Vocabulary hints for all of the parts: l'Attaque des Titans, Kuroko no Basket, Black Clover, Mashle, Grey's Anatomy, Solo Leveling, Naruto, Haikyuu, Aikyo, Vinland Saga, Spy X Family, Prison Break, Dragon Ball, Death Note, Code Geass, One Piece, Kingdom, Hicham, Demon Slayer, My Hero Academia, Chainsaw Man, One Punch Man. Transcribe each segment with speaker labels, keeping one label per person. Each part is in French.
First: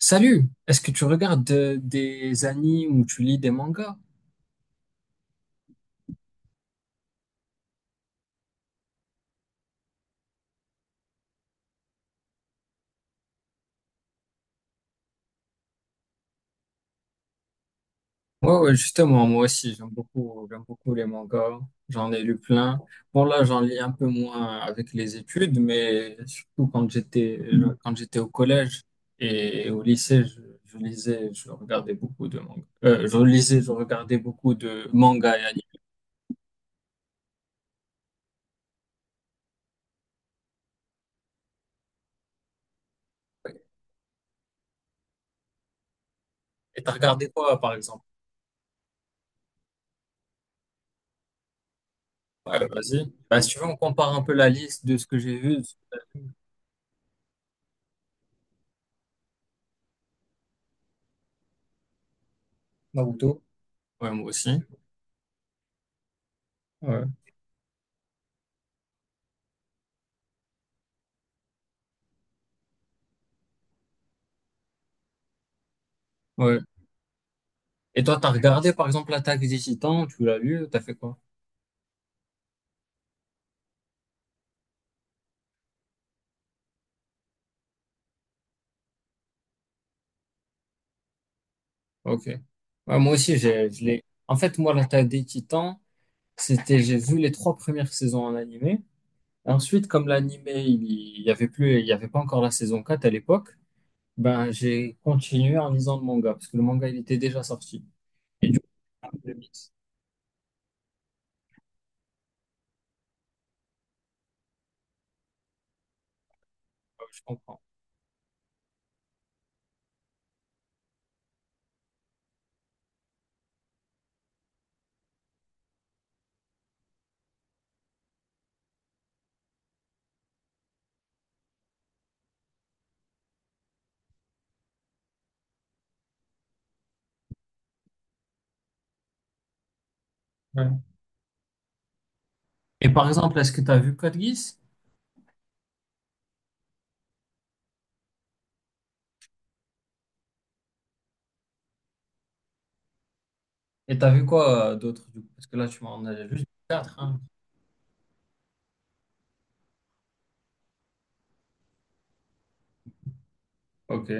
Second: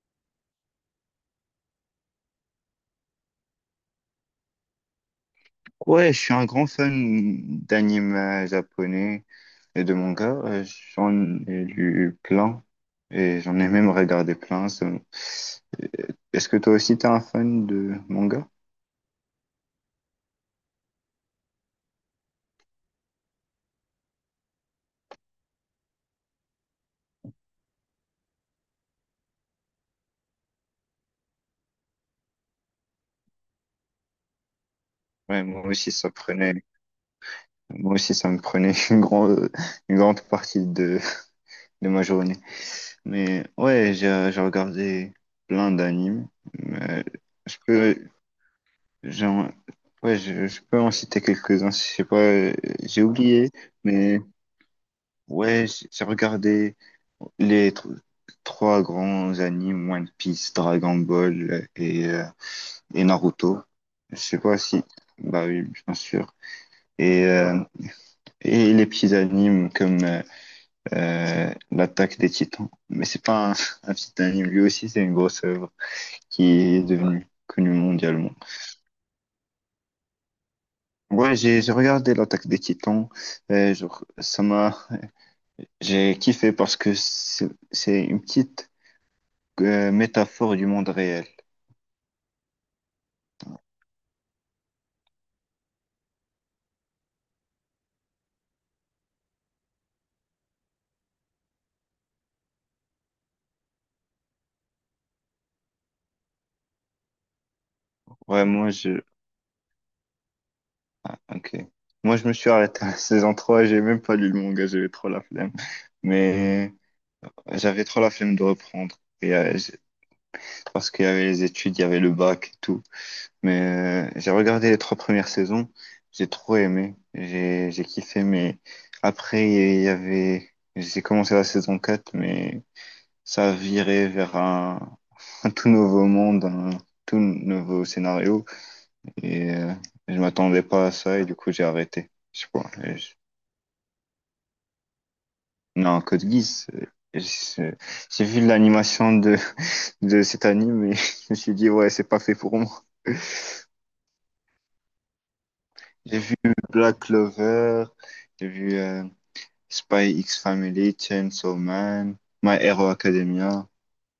Speaker 1: Salut, est-ce que tu regardes des animes ou tu lis des mangas?
Speaker 2: Ouais, je suis un grand fan d'anime japonais et de manga. J'en ai lu plein et j'en ai même regardé plein. Est-ce que toi aussi t'es un fan de manga?
Speaker 1: Ouais, ouais, justement, moi aussi, j'aime beaucoup les mangas. J'en ai lu plein. Bon, là, j'en lis un peu moins avec les études, mais surtout quand j'étais au collège et au lycée, je lisais, je regardais beaucoup de mangas. Je lisais, je regardais beaucoup de mangas et
Speaker 2: Ouais,
Speaker 1: animes.
Speaker 2: moi aussi ça me prenait une grande partie de ma journée. Mais ouais, j'ai regardé plein d'animes.
Speaker 1: Et t'as
Speaker 2: Mais
Speaker 1: regardé
Speaker 2: Je
Speaker 1: quoi, par
Speaker 2: peux,
Speaker 1: exemple?
Speaker 2: j'en- ouais, je peux en citer quelques-uns. Je sais pas,
Speaker 1: Ouais,
Speaker 2: j'ai
Speaker 1: vas-y. Bah, si
Speaker 2: oublié,
Speaker 1: tu veux, on compare
Speaker 2: mais
Speaker 1: un peu la liste de ce que j'ai vu.
Speaker 2: ouais, j'ai regardé les trois grands animes, One Piece, Dragon Ball et
Speaker 1: Naruto.
Speaker 2: Naruto.
Speaker 1: Ouais,
Speaker 2: Je
Speaker 1: moi
Speaker 2: sais
Speaker 1: aussi.
Speaker 2: pas si, bah oui, bien sûr.
Speaker 1: Ouais.
Speaker 2: Et, euh, et les petits animes comme l'Attaque des Titans. Mais c'est pas un, un petit anime, lui aussi c'est une grosse œuvre qui
Speaker 1: Ouais,
Speaker 2: est devenue connue
Speaker 1: et toi, t'as
Speaker 2: mondialement.
Speaker 1: regardé par exemple l'attaque des Titans, tu l'as lu, t'as fait quoi?
Speaker 2: Ouais, j'ai regardé l'Attaque des Titans. Genre, ça m'a, j'ai kiffé parce que c'est une petite métaphore du monde réel.
Speaker 1: Ok. Ouais, moi aussi, je l'ai. En fait, moi, l'attaque des Titans, j'ai vu les trois premières saisons en animé. Ensuite, comme l'animé, il y avait plus, il y avait pas encore la saison 4 à l'époque, ben, j'ai continué en lisant le manga, parce que le manga, il était déjà sorti.
Speaker 2: Ouais,
Speaker 1: Et du coup,
Speaker 2: moi je.
Speaker 1: j'ai fait le mix.
Speaker 2: Ah, ok. Moi je me suis arrêté à la saison trois, j'ai même pas lu le manga, j'avais trop la flemme. Mais
Speaker 1: Ouais, je comprends.
Speaker 2: j'avais trop la flemme de reprendre. Parce qu'il y avait les études, il y avait le bac et tout. Mais j'ai regardé les trois premières saisons, j'ai trop aimé, j'ai kiffé. Mais après, il y avait. J'ai commencé la saison quatre, mais ça a viré vers un, un tout nouveau monde, un tout nouveau scénario. Et je m'attendais
Speaker 1: Ouais.
Speaker 2: pas à ça et du coup j'ai arrêté. Je sais pas.
Speaker 1: Et par exemple, est-ce que t'as vu Code Geass?
Speaker 2: Non, Code Geass. Je- J'ai vu l'animation de cet anime et je me suis dit ouais c'est pas fait pour moi.
Speaker 1: Et t'as vu quoi d'autre, du coup? Parce que là, tu m'en as
Speaker 2: J'ai vu
Speaker 1: vu quatre,
Speaker 2: Black
Speaker 1: hein.
Speaker 2: Clover, j'ai vu Spy X Family, Chainsaw Man, My Hero Academia.
Speaker 1: Ok.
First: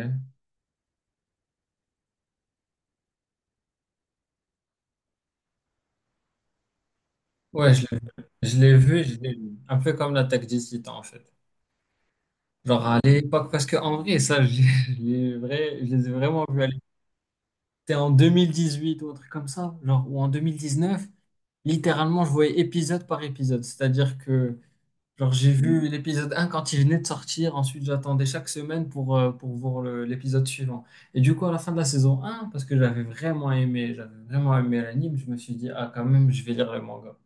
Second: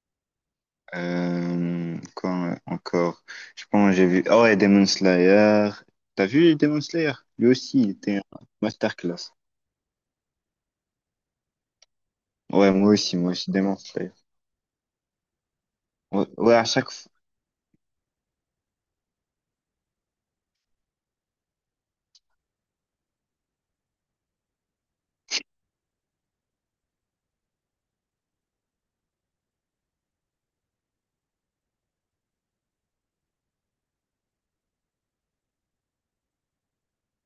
Speaker 2: Quoi encore? Je pense que j'ai vu. Oh ouais, Demon Slayer. T'as vu Demon Slayer? Lui
Speaker 1: Ouais,
Speaker 2: aussi,
Speaker 1: je
Speaker 2: il était un
Speaker 1: Je l'ai vu, je
Speaker 2: masterclass.
Speaker 1: l'ai vu. Un peu comme l'attaque des Titans, en fait.
Speaker 2: Ouais,
Speaker 1: Genre à
Speaker 2: moi
Speaker 1: l'époque,
Speaker 2: aussi,
Speaker 1: parce
Speaker 2: Demon
Speaker 1: qu'en
Speaker 2: Slayer.
Speaker 1: vrai, ça, je je les ai
Speaker 2: Ouais,
Speaker 1: vraiment
Speaker 2: ouais,
Speaker 1: vus
Speaker 2: à
Speaker 1: à l'époque.
Speaker 2: chaque fois.
Speaker 1: C'était en 2018 ou un truc comme ça, genre, ou en 2019. Littéralement, je voyais épisode par épisode. C'est-à-dire que, genre, j'ai vu l'épisode un quand il venait de sortir. Ensuite, j'attendais chaque semaine pour voir l'épisode suivant. Et du coup, à la fin de la saison un, parce que j'avais vraiment aimé l'anime, je me suis dit, ah, quand même, je vais lire le manga.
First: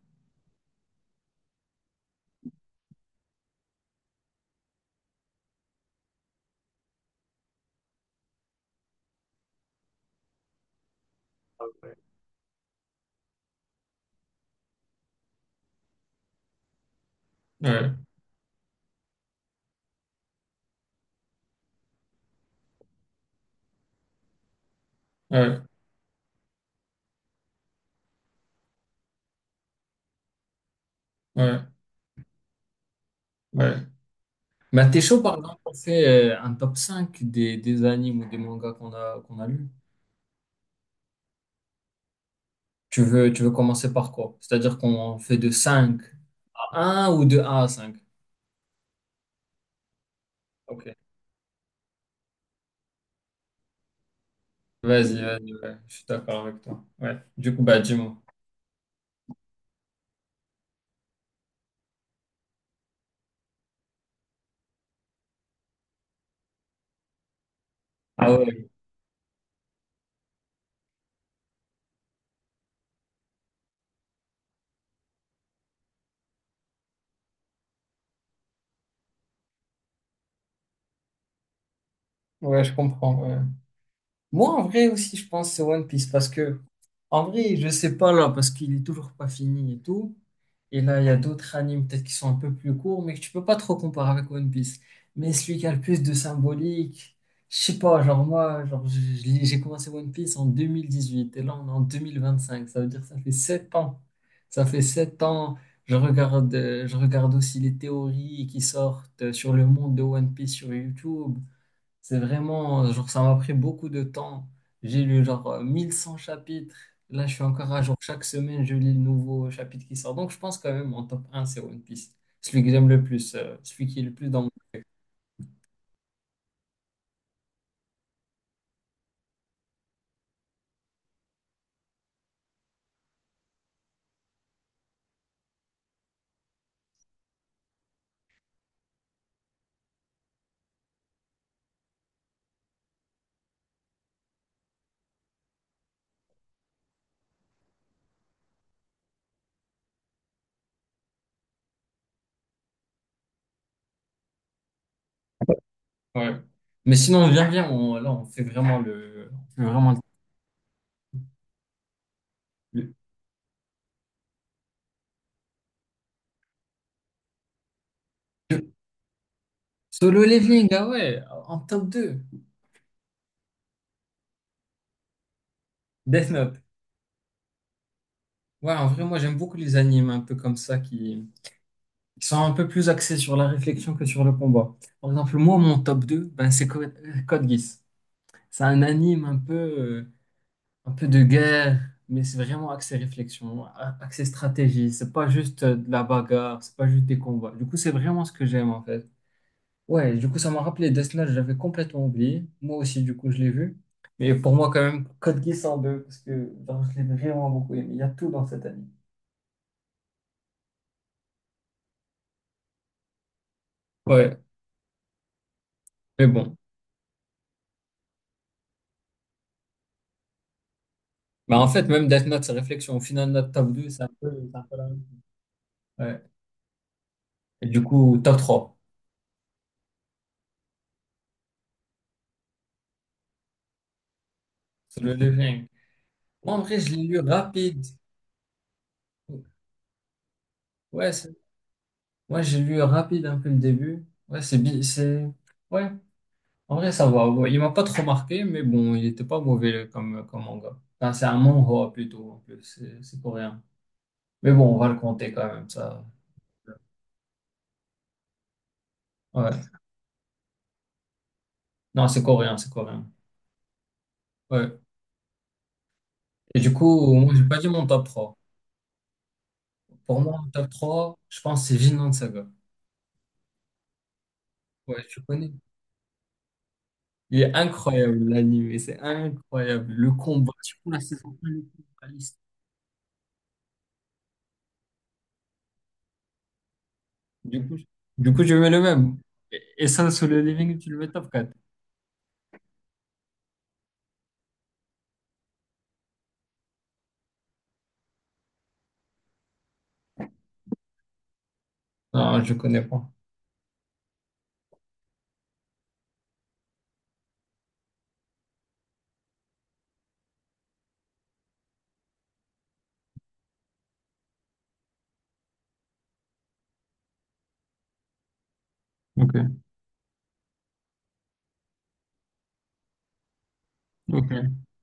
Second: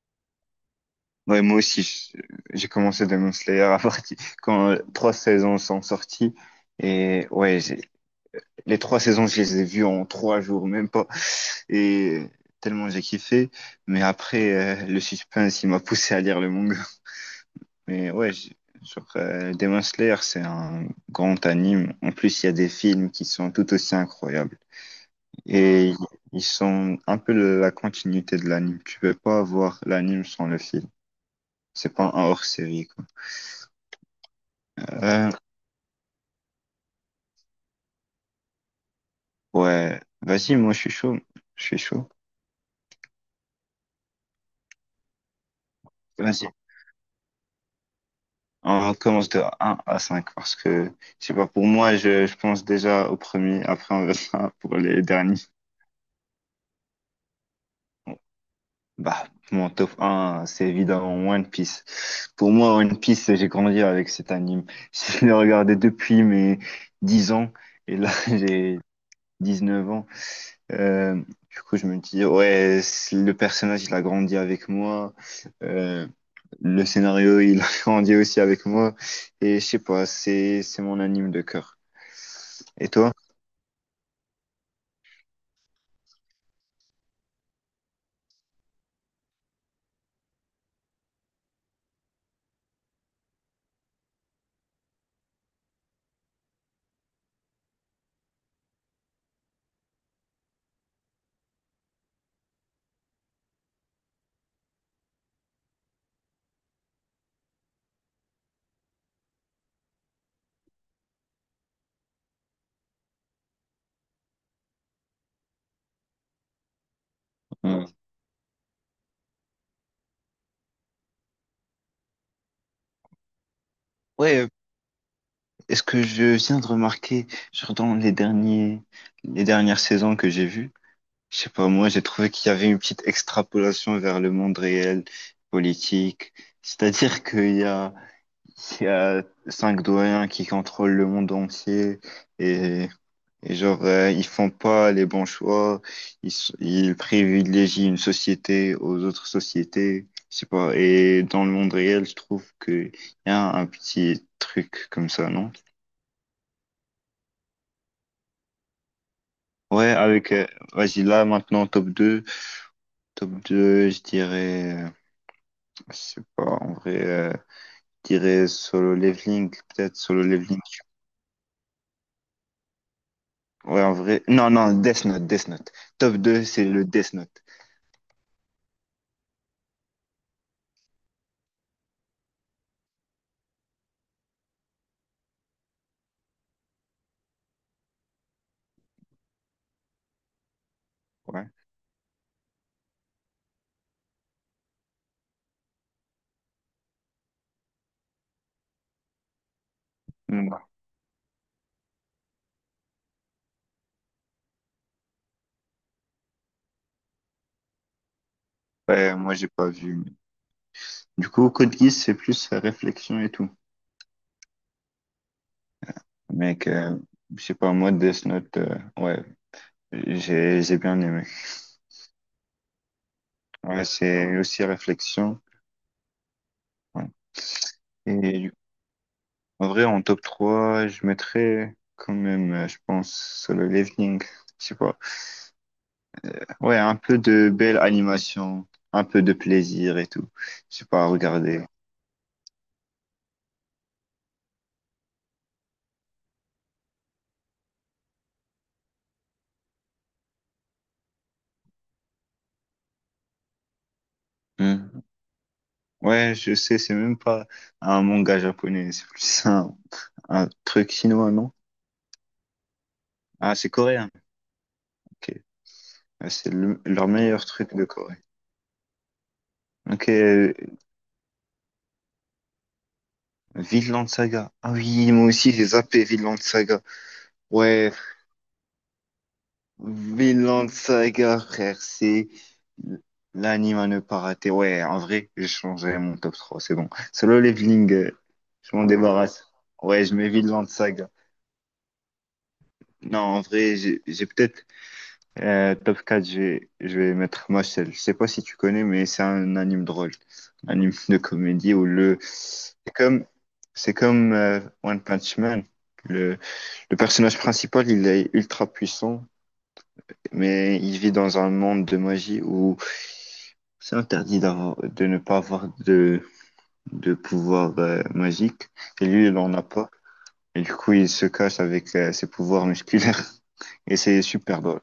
Speaker 2: Ouais, moi aussi, j'ai commencé Demon Slayer à partir quand trois saisons sont sorties. Et ouais, les trois saisons, je les ai vues en 3 jours, même pas. Et tellement j'ai kiffé. Mais après, le suspense, il m'a poussé à lire le manga.
Speaker 1: Ouais,
Speaker 2: Mais ouais, genre, Demon Slayer, c'est un grand anime. En plus, il y a des films qui sont tout aussi incroyables.
Speaker 1: ouais,
Speaker 2: Et ils sont un peu la continuité de l'anime. Tu peux pas avoir l'anime sans le film.
Speaker 1: ouais.
Speaker 2: C'est pas un hors-série, quoi.
Speaker 1: Ouais. Bah, t'es chaud,
Speaker 2: Euh,
Speaker 1: par exemple, on fait un top 5 des animes ou des mangas qu'on a lus.
Speaker 2: ouais, vas-y, moi je suis chaud. Je suis chaud.
Speaker 1: Tu veux commencer par quoi? C'est-à-dire qu'on fait de cinq
Speaker 2: Vas-y.
Speaker 1: à un ou de un à 5.
Speaker 2: On commence de un à 5 parce
Speaker 1: Ok.
Speaker 2: que, je sais pas, pour moi, je pense déjà au premier, après on verra pour les
Speaker 1: Vas-y,
Speaker 2: derniers.
Speaker 1: vas-y, ouais, je suis d'accord avec toi. Ouais. Du coup, bah,
Speaker 2: Bon,
Speaker 1: dis-moi.
Speaker 2: bah, mon top un c'est évidemment One Piece. Pour moi, One Piece, j'ai grandi avec cet anime. Je l'ai regardé depuis mes 10 ans et là,
Speaker 1: Ah ouais,
Speaker 2: j'ai 19 ans. Euh, du coup, je me dis, ouais, le personnage, il a grandi avec moi. Euh, le scénario, il a grandi aussi avec moi. Et je sais pas, c'est mon anime de cœur.
Speaker 1: ouais, je
Speaker 2: Et toi?
Speaker 1: comprends. Ouais. Moi, en vrai aussi, je pense que c'est One Piece parce que, en vrai, je sais pas là, parce qu'il est toujours pas fini et tout. Et là, il y a d'autres animes peut-être qui sont un peu plus courts, mais que tu peux pas trop comparer avec One Piece. Mais celui qui a le plus de symbolique, je sais pas, genre moi, genre, j'ai commencé One Piece en 2018 et là, on est en 2025. Ça veut dire que ça fait 7 ans. Ça fait 7 ans. Je regarde aussi les théories qui sortent sur le monde de One Piece sur YouTube. C'est vraiment, genre, ça m'a pris beaucoup de temps. J'ai lu, genre, 1100 chapitres. Là, je suis encore à
Speaker 2: Hmm.
Speaker 1: jour. Chaque semaine, je lis le nouveau chapitre qui sort. Donc, je pense quand même, en top un c'est One Piece. Celui que j'aime le plus, celui qui est le plus dans
Speaker 2: Ouais,
Speaker 1: mon...
Speaker 2: est-ce que je viens de remarquer, genre dans les derniers, les dernières saisons que j'ai vues, je sais pas, moi j'ai trouvé qu'il y avait une petite extrapolation vers le monde réel, politique. C'est-à-dire qu'il y a cinq doyens qui contrôlent le monde entier. Et Et genre, ils font pas les bons choix, ils privilégient une société aux autres sociétés, je sais pas. Et dans le monde réel, je trouve qu'il y a un petit truc comme ça, non?
Speaker 1: Ouais. Mais sinon, viens, viens, là, on fait vraiment le... on fait
Speaker 2: Ouais,
Speaker 1: vraiment
Speaker 2: avec, vas-y, là, maintenant, top deux.
Speaker 1: le-
Speaker 2: Top deux, je dirais, je sais pas, en vrai, je dirais Solo Leveling, peut-être
Speaker 1: Solo
Speaker 2: Solo Leveling.
Speaker 1: Leveling, ah ouais, en top 2
Speaker 2: Ouais, en vrai, non, non, Death Note, Death Note. Top
Speaker 1: Death
Speaker 2: 2
Speaker 1: Note.
Speaker 2: c'est le Death Note.
Speaker 1: Ouais, en vrai, moi, j'aime beaucoup les animes un peu comme ça qui sont un peu plus axés sur la réflexion que sur le combat. Par exemple, moi, mon top 2 ben, c'est Code Geass. C'est un anime un peu de
Speaker 2: Ouais.
Speaker 1: guerre, mais c'est vraiment axé réflexion, axé stratégie. C'est pas juste de la bagarre, c'est pas juste des combats. Du coup, c'est vraiment ce que j'aime en fait. Ouais, du coup, ça m'a
Speaker 2: Mm.
Speaker 1: rappelé Death Note, j'avais complètement oublié. Moi aussi, du coup, je l'ai vu. Mais pour moi, quand même, Code Geass en deux, parce que genre, je l'ai vraiment beaucoup aimé. Il y a tout dans cet anime.
Speaker 2: Ouais, moi, j'ai pas vu. Du coup, Code Geass, c'est plus réflexion et tout.
Speaker 1: Ouais, mais bon.
Speaker 2: Mec que, je sais pas, moi, Death Note, ouais, j'ai bien aimé.
Speaker 1: Bah, en fait, même Death Note, c'est réflexion. Au final, notre top
Speaker 2: Ouais,
Speaker 1: 2
Speaker 2: c'est
Speaker 1: c'est un
Speaker 2: aussi
Speaker 1: peu la même.
Speaker 2: réflexion.
Speaker 1: Ouais.
Speaker 2: Ouais.
Speaker 1: Et du coup, top
Speaker 2: Et du-
Speaker 1: trois?
Speaker 2: En vrai, en top 3 je mettrais quand même, je pense, Solo Leveling. Je sais pas.
Speaker 1: C'est le leveling. En
Speaker 2: Ouais,
Speaker 1: vrai, je
Speaker 2: un
Speaker 1: l'ai
Speaker 2: peu
Speaker 1: lu
Speaker 2: de belle
Speaker 1: rapide.
Speaker 2: animation, un peu de plaisir et tout. Je sais pas,
Speaker 1: Ouais,
Speaker 2: regarder.
Speaker 1: ouais, j'ai lu rapide un peu le début. Ouais, c'est ouais. En vrai, ça va. Ouais, il m'a pas trop marqué, mais bon, il était pas mauvais comme comme manga. Enfin, c'est un manhwa plutôt en plus. C'est coréen. Mais bon, on va le
Speaker 2: Hmm.
Speaker 1: compter quand même ça.
Speaker 2: Ouais, je sais, c'est même pas un manga japonais, c'est plus
Speaker 1: Ouais.
Speaker 2: un, truc chinois, non?
Speaker 1: Non, c'est coréen, c'est coréen.
Speaker 2: Ah, c'est coréen.
Speaker 1: Ouais.
Speaker 2: Ok. Ouais,
Speaker 1: Et du
Speaker 2: leur
Speaker 1: coup, moi, j'ai
Speaker 2: meilleur
Speaker 1: pas dit
Speaker 2: truc de
Speaker 1: mon top
Speaker 2: Corée.
Speaker 1: trois.
Speaker 2: Ok,
Speaker 1: Pour moi, mon top 3 je pense que c'est Vinland Saga.
Speaker 2: Vinland Saga. Ah
Speaker 1: Ouais,
Speaker 2: oui,
Speaker 1: tu
Speaker 2: moi
Speaker 1: connais.
Speaker 2: aussi j'ai zappé Vinland Saga.
Speaker 1: Il est
Speaker 2: Ouais,
Speaker 1: incroyable l'anime, c'est incroyable. Le combat,
Speaker 2: Vinland
Speaker 1: surtout la saison
Speaker 2: Saga, frère,
Speaker 1: 1,
Speaker 2: c'est l'anime à ne pas rater. Ouais, en vrai, j'ai changé mon top trois, c'est bon. Solo
Speaker 1: du coup,
Speaker 2: Leveling,
Speaker 1: du coup, je mets
Speaker 2: je
Speaker 1: le
Speaker 2: m'en
Speaker 1: même.
Speaker 2: débarrasse.
Speaker 1: Et
Speaker 2: Ouais,
Speaker 1: ça,
Speaker 2: je
Speaker 1: sur
Speaker 2: mets
Speaker 1: le
Speaker 2: Vinland
Speaker 1: living, tu le mets
Speaker 2: Saga.
Speaker 1: top quatre.
Speaker 2: Non, en vrai, j'ai peut-être top 4, je vais, mettre Mashle. Je sais pas si tu connais, mais c'est un anime drôle. Un anime de comédie où le.
Speaker 1: Non, je connais
Speaker 2: C'est
Speaker 1: pas.
Speaker 2: comme, One Punch Man. Le, le personnage principal, il est ultra puissant, mais il vit dans un monde de magie où c'est interdit de ne pas avoir de pouvoir magique. Et lui, il
Speaker 1: Ok,
Speaker 2: en a pas. Et du coup, il se cache avec ses pouvoirs musculaires. Et c'est
Speaker 1: ok,
Speaker 2: super drôle.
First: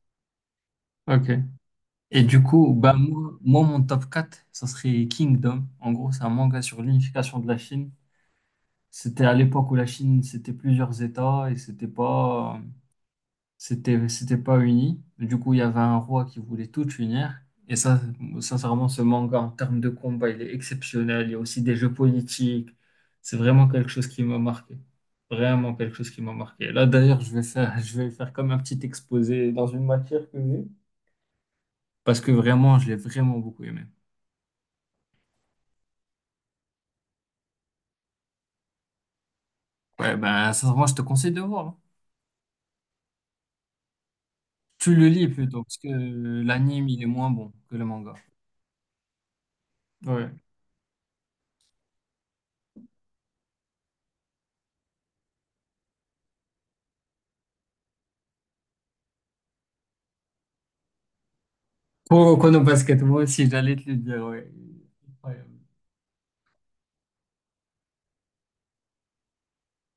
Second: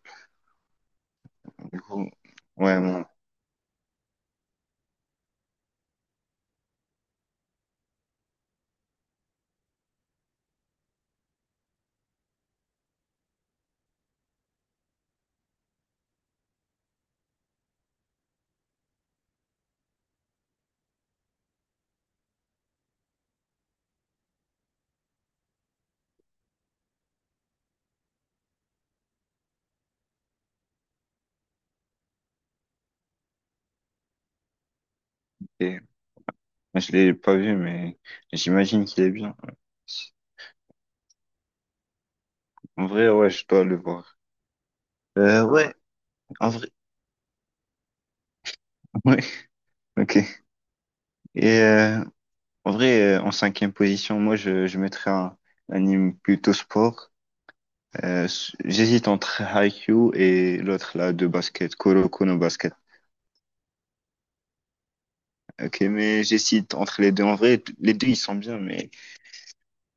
Speaker 1: ok.
Speaker 2: Du coup,
Speaker 1: Et du coup,
Speaker 2: ouais,
Speaker 1: bah, moi, moi, mon top 4, ça serait Kingdom. En gros, c'est un manga sur l'unification de la Chine. C'était à l'époque où la Chine, c'était plusieurs États et c'était pas. C'était pas uni. Du coup, il y avait un roi qui voulait tout unir. Et ça, sincèrement, ce manga en termes de combat, il est exceptionnel. Il y a aussi des jeux politiques. C'est vraiment quelque chose qui m'a marqué. Vraiment quelque chose qui m'a marqué. Là, d'ailleurs, je vais faire, je vais faire comme un petit exposé dans une matière que j'ai. Parce que vraiment, je l'ai vraiment beaucoup aimé.
Speaker 2: et Je l'ai pas vu, mais j'imagine qu'il est bien.
Speaker 1: Ouais, ben, sincèrement, je te conseille de voir. Hein.
Speaker 2: En vrai, ouais, je dois le voir.
Speaker 1: Tu le lis plutôt,
Speaker 2: Ouais,
Speaker 1: parce que
Speaker 2: en vrai,
Speaker 1: l'anime, il est moins bon que le manga.
Speaker 2: ouais, ok.
Speaker 1: Ouais.
Speaker 2: Et en vrai, en cinquième position, moi, je mettrais un, anime plutôt sport. J'hésite entre Haikyuu et l'autre là de basket, Kuroko no
Speaker 1: Pour Kono
Speaker 2: Basket.
Speaker 1: Basket, moi aussi, j'allais te le dire, ouais. Ouais.
Speaker 2: Ok, mais j'hésite entre les deux. En vrai, les deux, ils sont bien, mais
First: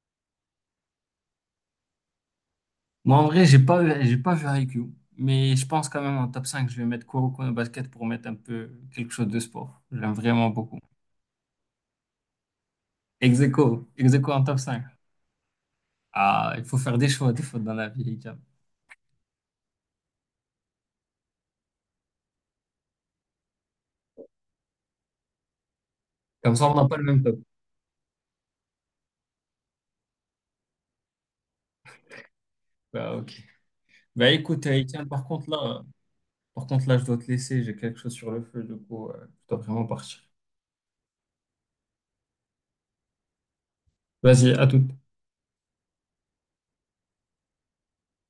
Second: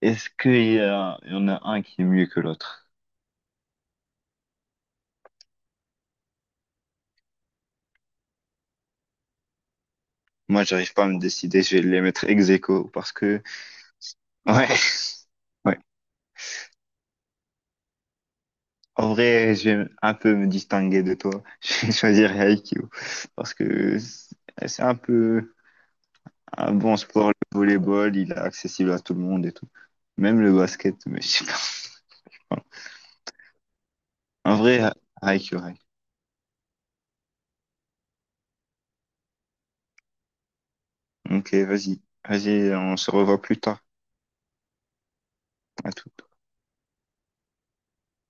Speaker 2: est-ce qu'il y en a un qui est mieux que l'autre?
Speaker 1: Moi, en vrai, j'ai pas vu Haikyuu, mais je pense quand même en top 5 je vais mettre Kuroko no Basket pour mettre un peu quelque chose de sport. J'aime vraiment
Speaker 2: Moi,
Speaker 1: beaucoup.
Speaker 2: j'arrive pas à me décider. Je vais les mettre ex aequo parce
Speaker 1: Ex
Speaker 2: que,
Speaker 1: aequo, ex aequo en top
Speaker 2: ouais.
Speaker 1: cinq. Ah, il faut faire des choix, des fois dans la vie, Hicham.
Speaker 2: En vrai, je vais un peu me distinguer de toi. Je vais choisir Aikyo parce que c'est un peu
Speaker 1: Comme ça,
Speaker 2: un
Speaker 1: on n'a pas
Speaker 2: bon
Speaker 1: le même
Speaker 2: sport,
Speaker 1: top.
Speaker 2: le volleyball, il est accessible à tout le monde et tout. Même le basket, mais je sais pas. Voilà.
Speaker 1: Bah, ok. Bah,
Speaker 2: En
Speaker 1: écoute,
Speaker 2: vrai,
Speaker 1: Hicham, par contre,
Speaker 2: Aikyo,
Speaker 1: par contre, là, je dois te laisser, j'ai quelque chose sur le feu, du coup, je dois vraiment partir.
Speaker 2: ok, vas-y. Vas-y, on se revoit plus tard.
Speaker 1: Vas-y, à tout.
Speaker 2: À tout.